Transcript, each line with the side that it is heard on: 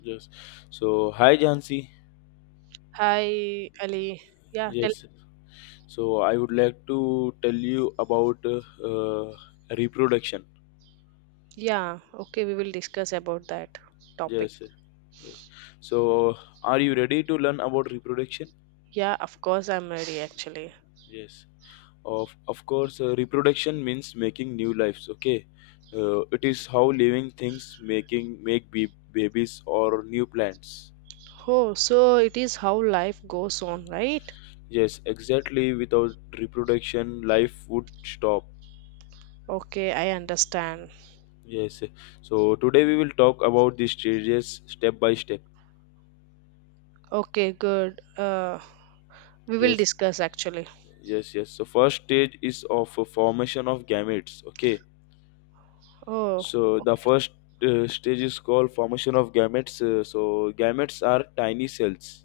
left: Yes. So, hi Jansi.
right: Hi, Ali. Yeah,
left: Yes. So, I would like to tell you about reproduction.
right: yeah, okay, we will discuss about that topic.
left: Yes. Yes. So, are you ready to learn about reproduction?
right: Yeah, of course, I'm ready actually.
left: Yes. Of course, reproduction means making new lives. Okay. It is how living things making make babies or new plants.
right: Oh, so it is how life goes on, right?
left: Yes, exactly. Without reproduction, life would stop.
right: Okay, I understand.
left: Yes. Yes. So today we will talk about these stages step by step.
right: Okay, good. We will
left: Yes.
right: discuss actually.
left: Yes. Yes. So first stage is of a formation of gametes. Okay.
right: Oh,
left: So the first stage is called formation of gametes. So gametes are tiny cells.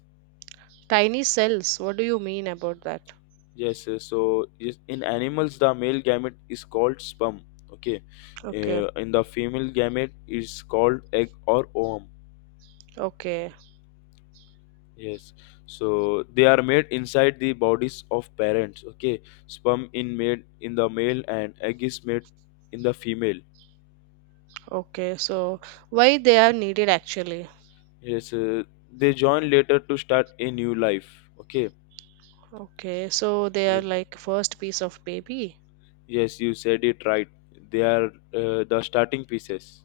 right: tiny cells, what do you mean about that?
left: Yes. So yes, in animals, the male gamete is called sperm. Okay.
right: Okay,
left: In the female gamete is called egg or ovum.
right: okay,
left: Yes, so they are made inside the bodies of parents. Okay, sperm in made in the male and egg is made in the female.
right: okay. So why they are needed actually?
left: Yes, they join later to start a new life. Okay.
right: Okay, so they
left: Yeah.
right: are like first piece of baby.
left: Yes, you said it right. They are the starting pieces.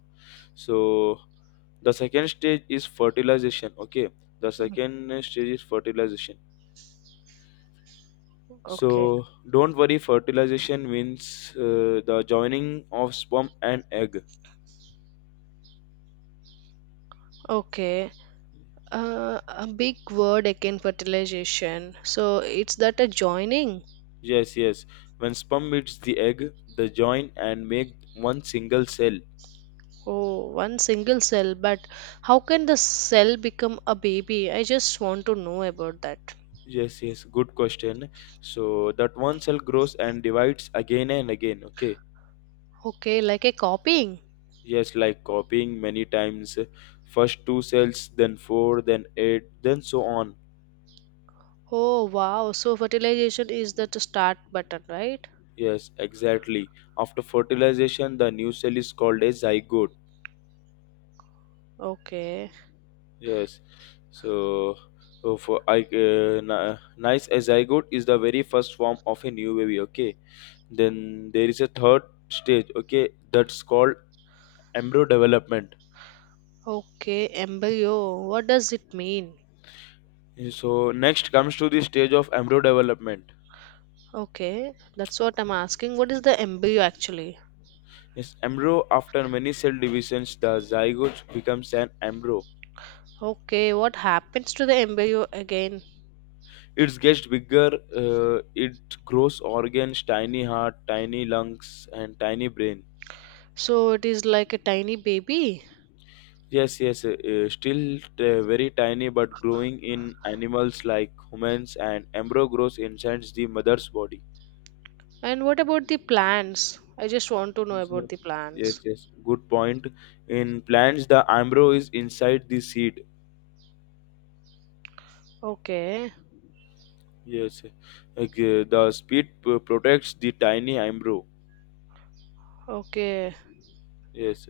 left: So the second stage is fertilization. Okay, the
right: Mhm.
left: second stage is fertilization.
right: Okay.
left: So don't worry, fertilization means the joining of sperm and egg.
right: Okay. A big word again fertilization so it's that a joining.
left: Yes, yes. When sperm meets the egg, they join and make one single cell.
right: Oh, one single cell, but how can the cell become a baby? I just want to know about that.
left: Yes, yes. Good question. So that one cell grows and divides again and again. Okay.
right: Okay, like a copying.
left: Yes, like copying many times. First two cells, then four, then eight, then so on.
right: Oh wow, so fertilization is the to start button, right?
left: Yes, exactly. After fertilization, the new cell is called a zygote.
right: Okay,
left: Yes. So, nice a zygote is the very first form of a new baby. Okay, then there is a third stage, okay, that's called embryo development.
right: okay, embryo, what does it mean?
left: So next comes to the stage of embryo development.
right: Okay, that's what I'm asking, what is the embryo actually?
left: Is embryo, after many cell divisions the zygote becomes an embryo.
right: Okay, what happens to the embryo again?
left: It gets bigger. It grows organs, tiny heart, tiny lungs, and tiny brain.
right: So it is like a tiny baby.
left: Yes, yes. Still very tiny but growing. In animals like humans, and embryo grows inside the mother's body.
right: And what about the plants? I just want to know about
left: So-
right: the
left: Yes,
right: plants.
left: yes. Good point. In plants, the embryo is inside the seed.
right: Okay,
left: Yes. Okay, the seed protects the tiny embryo.
right: okay.
left: Yes,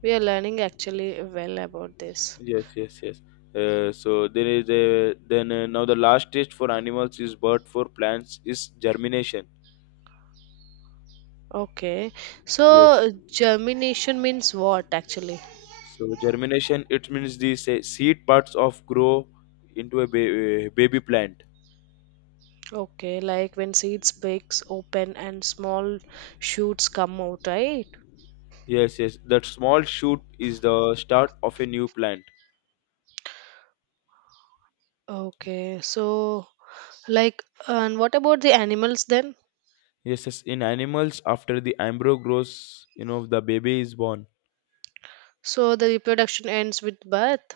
right: We are learning actually well about this.
left: yes, yes, yes. So there is a, then, now the last stage for animals is, but for plants is germination.
right: Okay.
left: Yes.
right: So germination means what actually?
left: So germination, it means the seed parts of grow into a baby plant.
right: Okay, like when seeds breaks open and small shoots come out, right?
left: Yes, yes. That small shoot is the start of a new plant.
right: Okay. So, like, and what about the animals then?
left: Yes, yes, in animals, after the embryo grows, the baby is born.
right: So the reproduction ends with birth.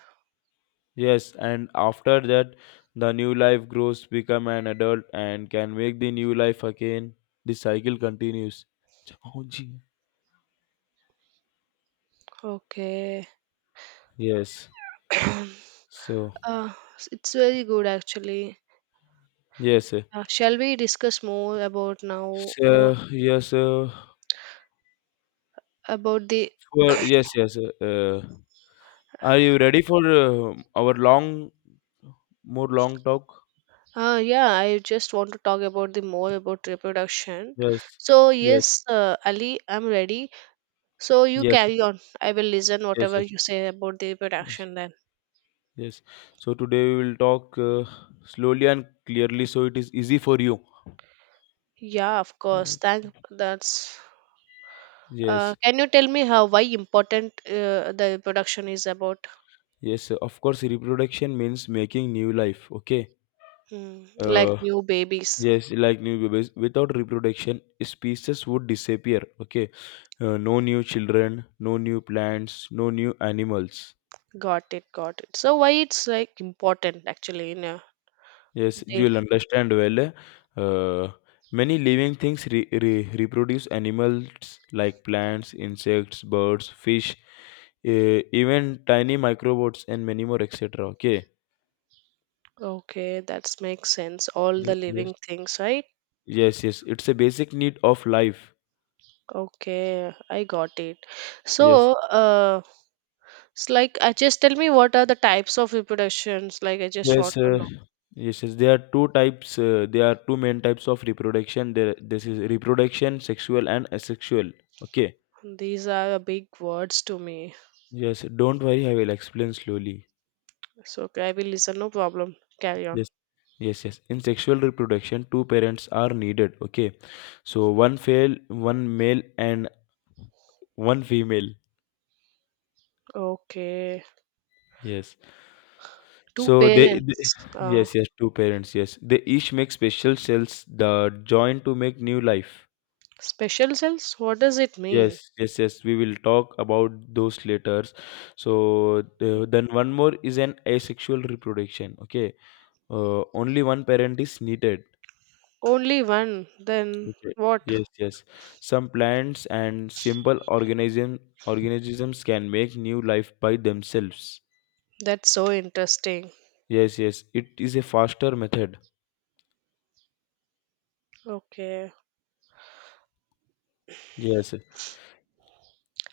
left: Yes, and after that, the new life grows, become an adult, and can make the new life again. The cycle continues. Oh, gee.
right: Okay.
left: Yes. So
right: uh, it's very good actually.
left: yes,
right: Shall we discuss more about now
left: so yes,
right: about the
left: for yes, yes. Are you ready for our long, more long talk?
right: yeah, I just want to talk about the more about reproduction.
left: Yes,
right: So
left: yes,
right: yes, Ali, I'm ready. So you
left: yes,
right: carry on, I will listen
left: yes,
right: whatever
left: yes,
right: you say about the
left: yes.
right: reproduction then.
left: Yes. So today we will talk slowly and clearly so it is easy for you.
right: Yeah, of
left: Oh,
right: course, thank that's.
left: yes.
right: Can you tell me how why important the reproduction is about.
left: Yes. Of course, reproduction means making new life. Okay.
right: Hmm, like
left: Uh,
right: new babies.
left: yes, like new babies. Without reproduction, species would disappear. Okay. No new children, no new plants, no new animals.
right: Got it, got it, so why it's like important actually in a.
left: Yes, you will understand well. Uh, Many living things reproduce animals like plants, insects, birds, fish, even tiny microbots, and many more, etc. Okay.
right: Okay, that makes sense. All the
left: Yes.
right: living things, right?
left: Yes, yes. It's a basic need of life.
right: Okay, I got it.
left: Yes.
right: So, it's like, just tell me what are the types of reproductions? Like, I just want
left: Yes.
right: to know.
left: Yes, yes. There are two types. There are two main types of reproduction. There, this is reproduction, sexual and asexual. Okay.
right: These are big words to me.
left: Yes. Don't worry. I will explain slowly.
right: So, okay, I will listen, no problem. Carry on.
left: Yes, yes, yes. In sexual reproduction, two parents are needed. Okay, so one male, and one female.
right: Okay,
left: Yes.
right: two
left: So
right: parents,
left: yes, yes, two parents. Yes, they each make special cells that join to make new life.
right: special cells. What does it mean?
left: Yes, yes, yes. We will talk about those later. So then one more is an asexual reproduction. Okay. Only one parent is needed.
right: Only one. Then
left: Okay.
right: what?
left: Yes, yes. Some plants and simple organisms can make new life by themselves.
right: That's so interesting.
left: Yes, yes. It is a faster method.
right: Okay.
left: Yes,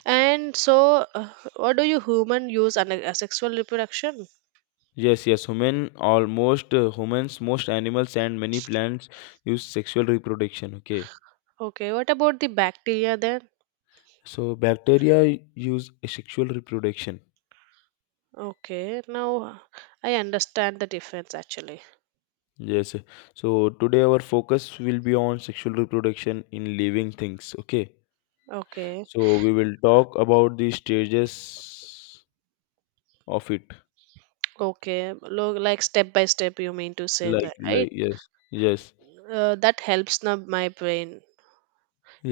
right: And so, what do you human use a sexual reproduction?
left: yes, yes. Humans, most animals, and many plants use sexual reproduction. Okay,
right: Okay, what about the bacteria then?
left: so bacteria use sexual reproduction.
right: Okay, now I understand the difference actually.
left: Yes, so today our focus will be on sexual reproduction in living things. Okay,
right: Okay,
left: so we will talk about the stages of it.
right: okay, like step by step, you mean to say that, right?
left: Yes, yes,
right: That helps now my brain.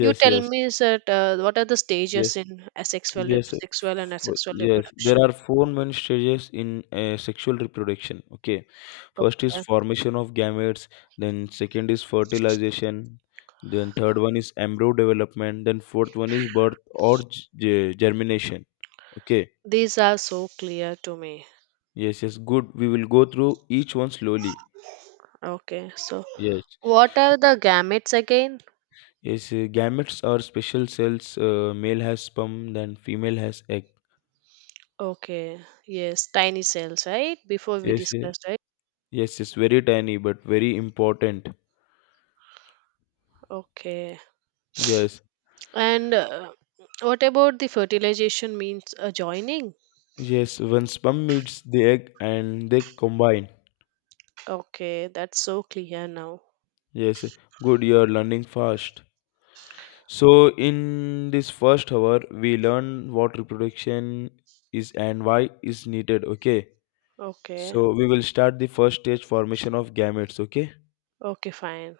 right: You tell
left: yes,
right: me that what are the
left: yes,
right: stages in asexual,
left: yes.
right: sexual and asexual
left: Yes, there
right: reproduction?
left: are four main stages in sexual reproduction. Okay, first is
right: Okay,
left: formation of gametes, then second is fertilization, then third one is embryo development, then fourth one is birth or germination. Okay.
right: these are so clear to me.
left: Yes, yes. Good, we will go through each one slowly.
right: Okay, so
left: Yes,
right: what are the gametes again?
left: yes. Gametes are special cells. Male has sperm, then female has egg.
right: Okay, yes, tiny cells, right? Before we
left: Yes, yes.
right: discussed, right?
left: Yes, it's very tiny but very important.
right: Okay.
left: Yes,
right: And what about the fertilization means adjoining?
left: yes. When sperm meets the egg and they combine.
right: Okay, that's so clear now.
left: Yes, good. You are learning fast. So in this first hour, we learn what reproduction is and why is needed. Okay.
right: Okay,
left: So we will start the first stage formation of gametes. Okay.
right: okay, fine.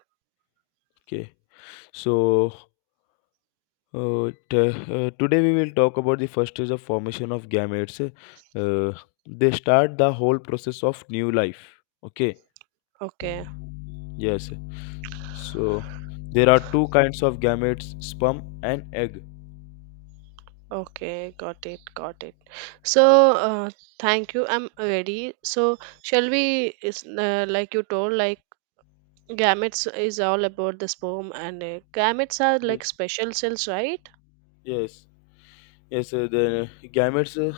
left: Okay. So. Today we will talk about the first stage of formation of gametes. Uh, they start the whole process of new life. Okay.
right: Okay,
left: Yes. So there are two kinds of gametes, sperm and egg.
right: okay, got it, got it. So,
left: Yes.
right: uh, thank you. I'm ready. So, shall we, is, like you told, like gametes is all about the sperm and egg. Gametes are
left: Yes.
right: like special cells, right?
left: Yes. Yes. The gametes,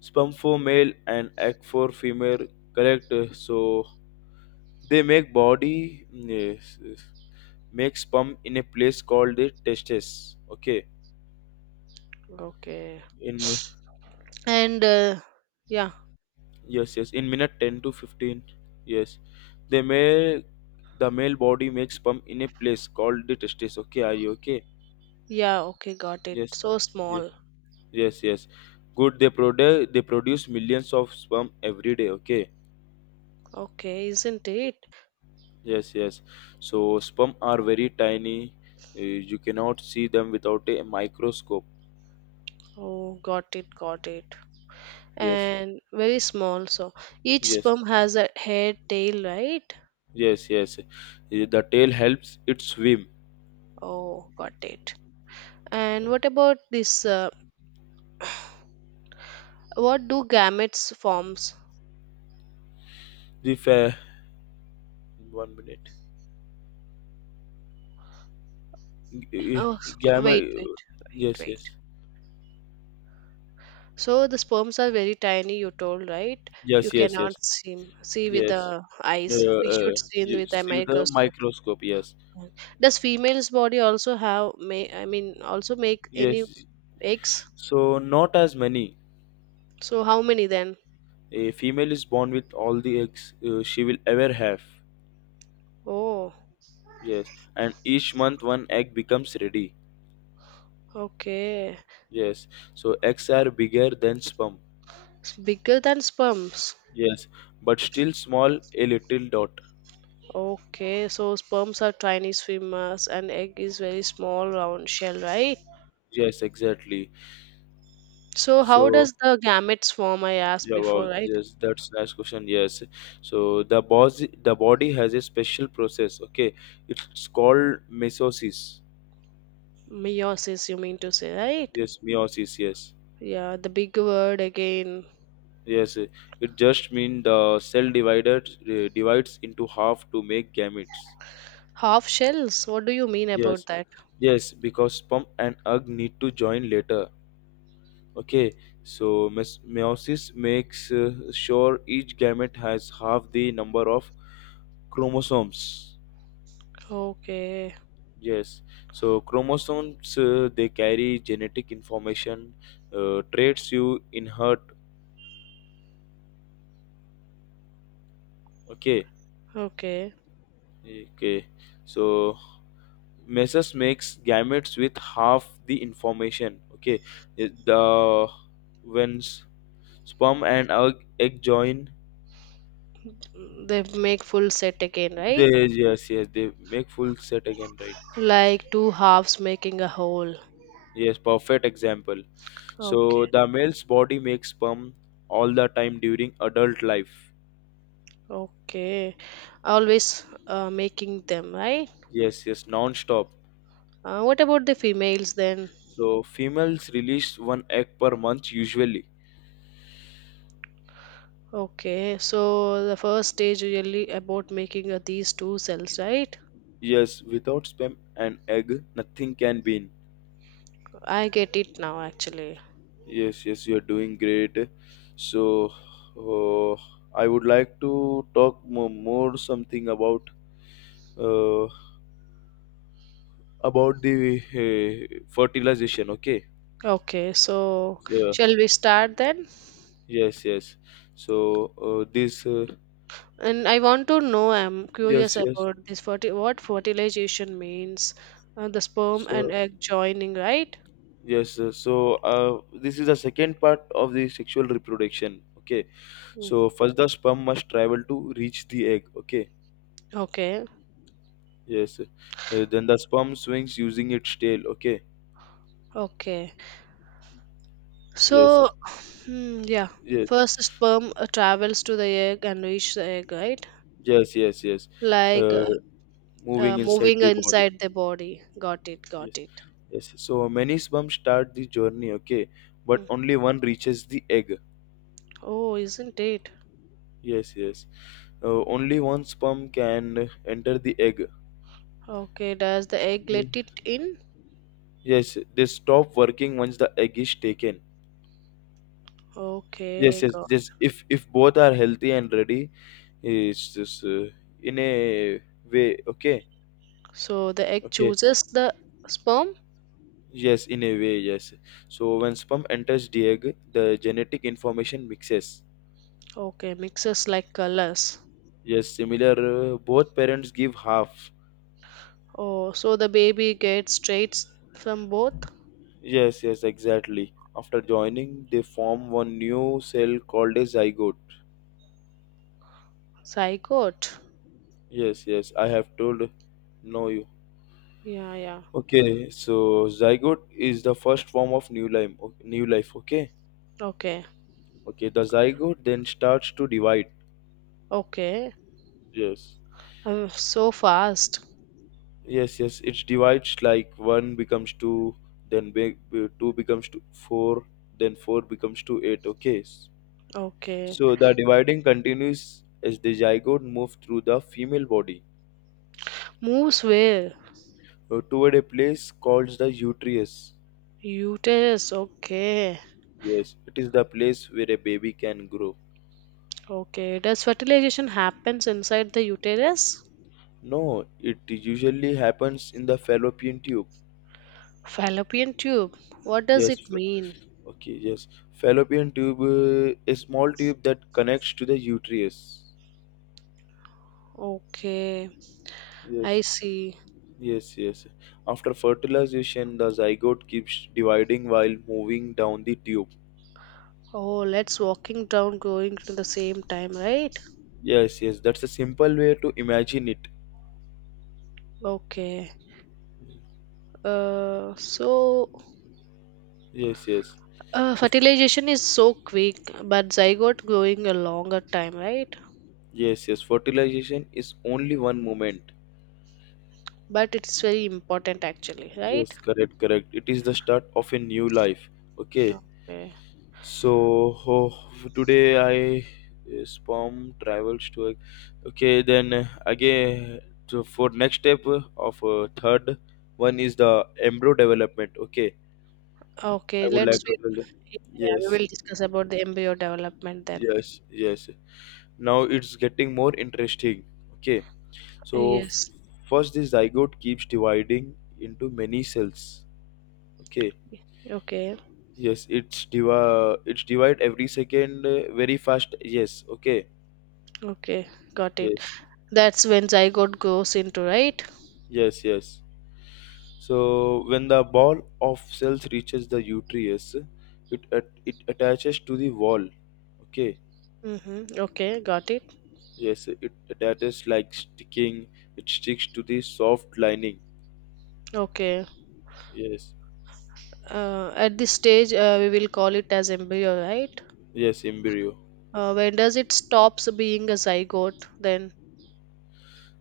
left: sperm for male and egg for female. Correct. So they make body mm, yes, yes, make sperm in a place called the testes. Okay.
right: Okay.
left: In
right: And yeah.
left: Yes, yes. In minute 10 to 15. Yes. They make the male body makes sperm in a place called the testes. Okay. Are you okay?
right: Yeah, okay, got it.
left: Yes. uh,
right: So small.
left: Yes, yes. Good. They produce millions of sperm every day. Okay.
right: Okay, isn't it?
left: Yes, yes. So sperm are very tiny. You cannot see them without a microscope.
right: Oh, got it, got it.
left: Yes,
right: And very small. So each
left: yes,
right: sperm has a hair tail, right?
left: yes, yes. The tail helps it swim.
right: Oh, got it. And
left: Yes.
right: what about this? What do gametes forms?
left: The uh, One minute,
right: Oh,
left: gamma.
right: wait, wait, wait,
left: Yes,
right: wait.
left: yes,
right: So the sperms are very tiny. You told, right? You
left: yes, yes, yes,
right: cannot see with
left: yes.
right: the eyes. We should see
left: You
right: with a
left: see with the
right: microscope.
left: microscope. Yes,
right: Right. Does female's body also have may I mean also make any
left: yes.
right: eggs?
left: So not as many.
right: So how many then?
left: A female is born with all the eggs she will ever have.
right: Oh,
left: Yes, and each month one egg becomes ready.
right: okay.
left: Yes, so eggs are bigger than sperm.
right: It's bigger than sperms.
left: Yes, but still small, a little dot.
right: Okay, so sperms are Chinese femurs and egg is very small round shell, right?
left: Yes, exactly.
right: So how
left: So
right: does the gametes form? I asked
left: yeah, wow,
right: before, right?
left: yes, that's nice question. Yes, so the body has a special process. Okay, it's called meiosis.
right: Meiosis, you mean to say, right?
left: Yes, meiosis. Yes.
right: Yeah, the big word again.
left: Yes, it just means the cell divider divides into half to make gametes.
right: Half shells. What do you mean
left: Yes,
right: about that?
left: yes, because sperm and egg need to join later. Okay, so meiosis makes sure each gamete has half the number of chromosomes.
right: Okay,
left: Yes, so chromosomes they carry genetic information, traits you inherit. Okay,
right: okay.
left: okay, so Mesos makes gametes with half the information. Okay, It- the when sperm and egg join,
right: Mm. They make full set again, right?
left: they yes, yes, they make full set again, right?
right: Like two halves making a whole.
left: Yes, perfect example. So
right: Okay,
left: the male's body makes sperm all the time during adult life.
right: okay. Always making them, right?
left: Yes, yes, non-stop.
right: What about the females then?
left: So females release one egg per month usually.
right: Okay, so the first stage really about making these two cells, right?
left: Yes, without sperm and egg, nothing can be.
right: I get it now actually.
left: Yes, yes, you're doing great. So, uh, I would like to talk more something uh, about the fertilization. Okay.
right: Okay, so
left: Yeah.
right: shall we start then?
left: Yes. Yes. So this.
right: And I want to know, I'm
left: Yes.
right: curious
left: Yes.
right: about this what fertilization means, the sperm and
left: So
right: egg joining, right?
left: this is the second part of the sexual reproduction. Okay.
right: Mm,
left: So first, the sperm must travel to reach the egg. Okay.
right: okay,
left: Yes. Then the sperm swings using its tail. Okay.
right: okay.
left: Yes.
right: So, hmm, yeah.
left: Yes.
right: First, sperm travels to the egg and reach the egg, right?
left: Yes, yes, yes.
right: Like
left: Uh, moving inside
right: moving
left: the body.
right: inside the body. Got it,
left: Yes,
right: got it.
left: yes. So many sperms start the journey, okay, but
right: Hmm.
left: only one reaches the egg.
right: Oh, isn't it?
left: Yes, yes. Only one sperm can enter the egg.
right: Okay, does the egg
left: Ye-
right: let it in?
left: Yes, they stop working once the egg is taken. Yes,
right: Okay,
left: yes,
right: got.
left: yes. If both are healthy and ready, it's just in a way, okay,
right: So the egg
left: okay.
right: chooses the sperm.
left: Yes, in a way, yes. So when sperm enters the egg, the genetic information mixes.
right: Okay, mixes like colors.
left: Yes, similar. Both parents give half.
right: Oh, so the baby gets traits from both
left: Yes, yes, exactly. After joining, they form one new cell called a zygote.
right: zygote.
left: Yes, yes, I have told. No, you.
right: Yeah, yeah.
left: Okay, so zygote is the first form of new life. New life. Okay.
right: Okay,
left: Okay, the zygote then starts to divide.
right: okay.
left: Yes,
right: So fast.
left: yes, yes. It divides like one becomes two, then two becomes to four, then four becomes to eight. Okay,
right: Okay,
left: so the dividing continues as the zygote moves through the female body
right: moves well.
left: toward a place called the uterus.
right: Uterus, okay.
left: Yes, it is the place where a baby can grow.
right: Okay. Does fertilization happens inside the uterus?
left: No, it usually happens in the fallopian tube.
right: Fallopian tube. What does
left: Yes,
right: it mean?
left: okay, yes. Fallopian tube, a small tube that connects to the uterus.
right: Okay. I
left: Yes,
right: see.
left: yes, yes. After fertilization, the zygote keeps dividing while moving down the tube.
right: Oh, let's walking down going to the same time, right?
left: Yes, yes, that's a simple way to imagine it.
right: Okay. So
left: Yes, yes. So,
right: fertilization is so quick, but zygote growing a longer time, right?
left: yes, yes. Fertilization is only one moment.
right: But it's very important actually, right?
left: Yes, correct, correct. It is the start of a new life. Okay.
right: Okay.
left: So, ho today I sperm travels to. Okay, then again, so for next step of third one is the embryo development. Okay, I
right: Okay,
left: would
right: let's.
left: like to
right: Yeah,
left: tell you.
right: yeah, we
left: Yes,
right: will discuss about the embryo development then.
left: yes. Now it's getting more interesting. Okay. So f-
right: Yes.
left: First, this zygote keeps dividing into many cells. Okay.
right: Okay.
left: Yes, it's divide every second very fast. Yes. Okay.
right: Okay. Got it.
left: Yes.
right: That's when zygote goes into, right?
left: Yes. Yes. So when the ball of cells reaches the uterus, it attaches to the wall. Okay.
right: Mm-hmm. Okay. Got it.
left: Yes. It attaches like sticking. It sticks to the soft lining.
right: Okay.
left: Yes.
right: At this stage, we will call it as embryo, right?
left: Yes. Embryo.
right: When does it stops being a zygote? Then.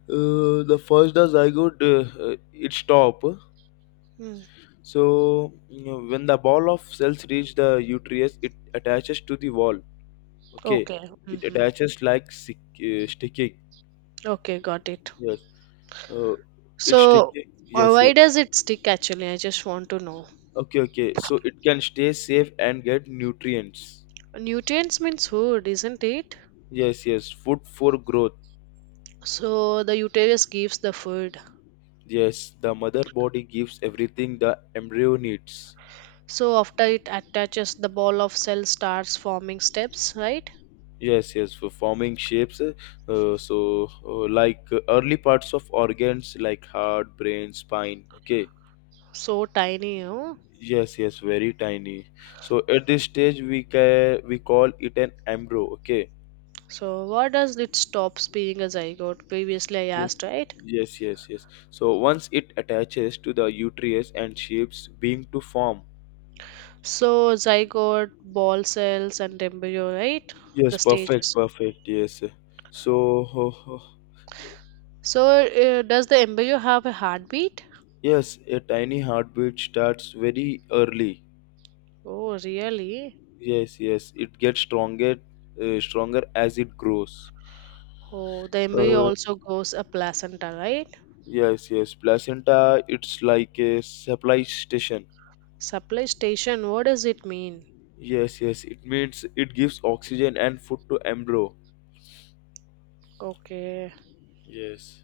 left: The zygote its top.
right: Mm.
left: So you know, when the ball of cells reach the uterus, it attaches to the wall. Okay,
right: Okay.
left: it
right: Mm-hmm.
left: attaches like sticking.
right: Okay. Got it.
left: Yes, uh, it's
right: So,
left: sticking. Yes, yes.
right: why does it stick? Actually, I just want to know.
left: Okay, okay. So it can stay safe and get nutrients.
right: Nutrients means food, isn't it?
left: Yes, yes. Food for growth.
right: So the uterus gives the food.
left: Yes, the mother body gives everything the embryo needs.
right: So after it attaches, the ball of cell starts forming steps, right?
left: Yes, yes. For forming shapes, so like early parts of organs like heart, brain, spine. Okay.
right: So tiny.
left: Yes, yes, very tiny. So at this stage, we call it an embryo. Okay.
right: So what does it stops being a zygote? Previously I
left: Yes.
right: asked, right?
left: Yes. So once it attaches to the uterus and shapes being to form.
right: So zygote, ball cells, and embryo, right?
left: Yes,
right: The
left: perfect,
right: stages.
left: perfect. Yes. So
right: So does the embryo have a heartbeat?
left: yes, a tiny heartbeat starts very early.
right: Oh, really?
left: Yes, yes. It gets stronger, stronger as it grows.
right: Oh, the embryo
left: Uh,
right: also goes a placenta, right?
left: yes, yes. Placenta, it's like a supply station.
right: Supply station. What does it mean?
left: Yes, yes. It means it gives oxygen and food to embryo.
right: Okay.
left: Yes.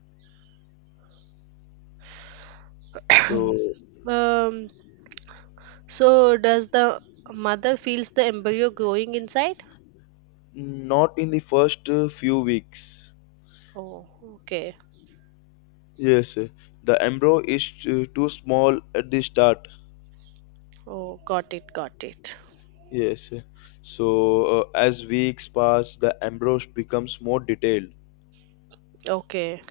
left: So
right: um, So does the mother feels the embryo growing inside?
left: not in the first few weeks.
right: Oh, okay.
left: Yes, the embryo is too small at the start.
right: Oh, got it, got it.
left: Yes. So as weeks pass, the embryo becomes more detailed.
right: Okay.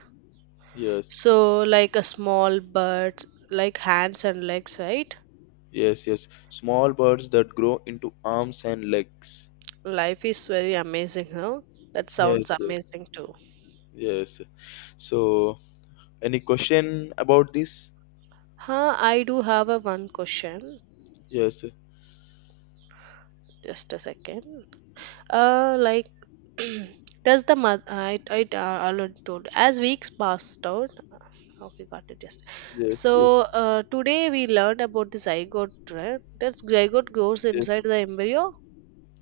left: Yes,
right: So like a small bird, like hands and legs, right?
left: yes. Small birds that grow into arms and legs.
right: Life is very amazing, huh? That sounds
left: Yes, yes,
right: amazing too.
left: yes. So any question about this?
right: Huh, I do have a one question.
left: Yes,
right: Just a second. Like, does the month? I already told. As weeks passed out, okay, got it. Just
left: yes, yes,
right: so today we learned about the zygote, right? That zygote goes
left: yes.
right: inside the embryo.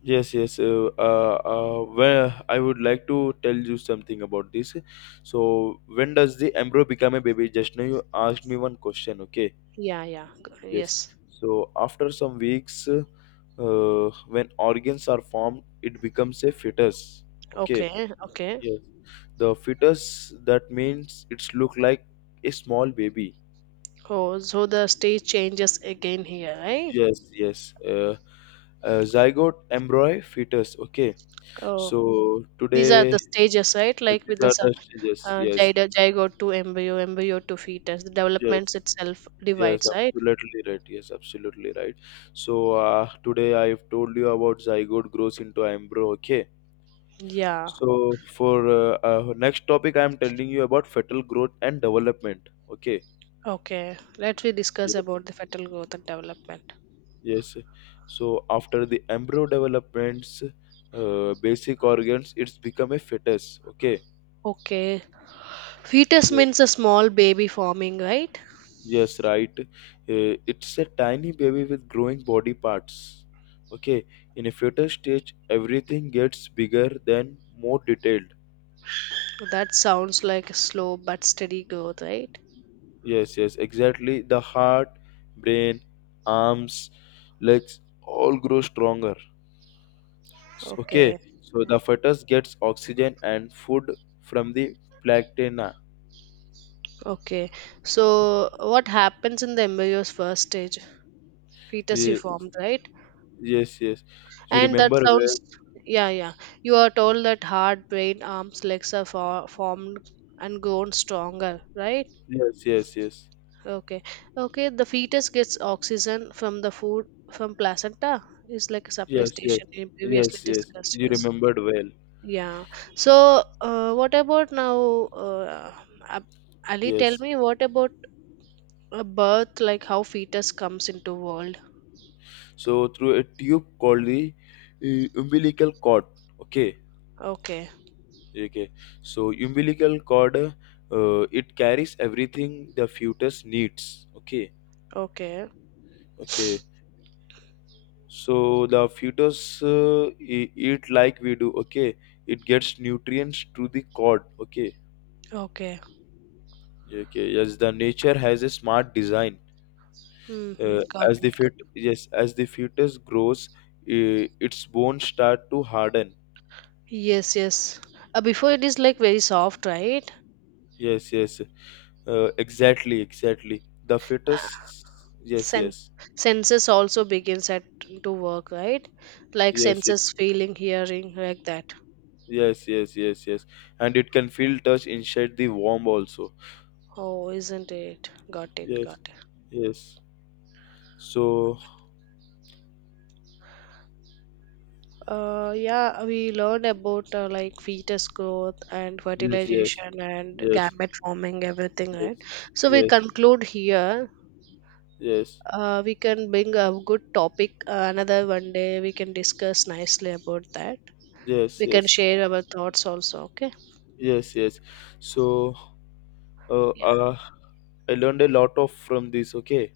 left: Yes, yes. Well, I would like to tell you something about this. So, when does the embryo become a baby? Just now you asked me one question, okay?
right: Yeah, yeah,
left: Yes.
right: yes.
left: So, after some weeks, when organs are formed, it becomes a fetus, okay?
right: Okay, okay.
left: Yes. The fetus, that means it's look like a small baby.
right: Oh, so the stage changes again here, right?
left: Yes, yes. Zygote, embryo, fetus, okay?
right: Oh,
left: So,
right: these are the
left: today
right: stages, right?
left: yes,
right: Like
left: these
right: with the
left: are the yes, yes,
right: zygote,
left: yes,
right: zygote to embryo, embryo to fetus. The
left: yes,
right: developments itself
left: yes,
right: divides, right?
left: absolutely right. Yes, absolutely right. So today I've told you about zygote grows into embryo. Okay.
right: Yeah.
left: So for next topic, I'm telling you about fetal growth and development. Okay.
right: Okay, let we discuss
left: Yes.
right: about the fetal growth and development.
left: Yes. So after the embryo developments, basic organs, it's become a fetus. Okay.
right: Okay, fetus
left: Yes.
right: means a small baby forming, right?
left: Yes, right. It's a tiny baby with growing body parts. Okay, in a fetal stage, everything gets bigger than more detailed.
right: That sounds like a slow but steady growth, right?
left: Yes, yes, exactly. The heart, brain, arms, legs all grow stronger. Okay,
right: Okay,
left: so the fetus gets oxygen and food from the placenta.
right: okay. So, what happens in the embryo's first stage? Fetus you
left: Ye-
right: formed, right?
left: Yes, yes. You
right: And that
left: remember well.
right: sounds, yeah, yeah. You are told that heart, brain, arms, legs are formed and grown stronger, right?
left: Yes, yes, yes.
right: Okay. Okay, the fetus gets oxygen from the food from placenta. It's like a supply
left: Yes, yes.
right: station we previously
left: Yes, yes.
right: discussed,
left: You
right: yes.
left: remembered well.
right: Yeah. So, what about now, uh, Ab- Ali, tell
left: Yes.
right: me what about a birth, like how fetus comes into world?
left: So through a tube called the umbilical cord. Okay.
right: Okay.
left: Okay. So umbilical cord, it carries everything the fetus needs. Okay.
right: Okay.
left: Okay. So the fetus eat like we do. Okay. It gets nutrients through the cord. Okay.
right: Okay.
left: Okay. Yes. The nature has a smart design.
right: Mm-hmm.
left: Uh,
right: Got it. Got it.
left: yes, as the fetus grows, its bones start to harden.
right: Yes, yes. Before it is like very soft, right?
left: Yes, yes. Exactly, exactly. The fetus. Yes,
right: Sen-
left: yes,
right: senses also begins at to work, right? Like
left: yes, it,
right: senses, feeling, hearing, like that.
left: yes, yes, yes, yes. And it can feel touch inside the womb also.
right: Oh, isn't it? Got it,
left: Yes,
right: got it.
left: yes. So
right: Yeah, we learned about like fetus growth and
left: yes, yes,
right: fertilization and
left: yes,
right: gamete forming, everything, right?
left: yes,
right: So we
left: yes,
right: conclude here.
left: yes,
right: We can bring a good topic another one day. We can discuss nicely about that.
left: yes,
right: We can
left: yes,
right: share our thoughts also. Okay.
left: yes, yes. So uh,
right: Yeah.
left: uh, I learned a lot of from this. Okay.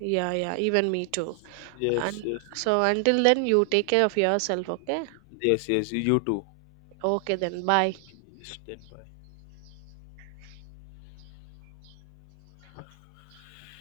right: Yeah. Yeah. Even me too.
left: Yes, yes,
right: And
left: yes,
right: so until then, you take care of yourself, okay?
left: yes. Yes, you too.
right: Okay, then, bye.
left: Okay, yes, then bye.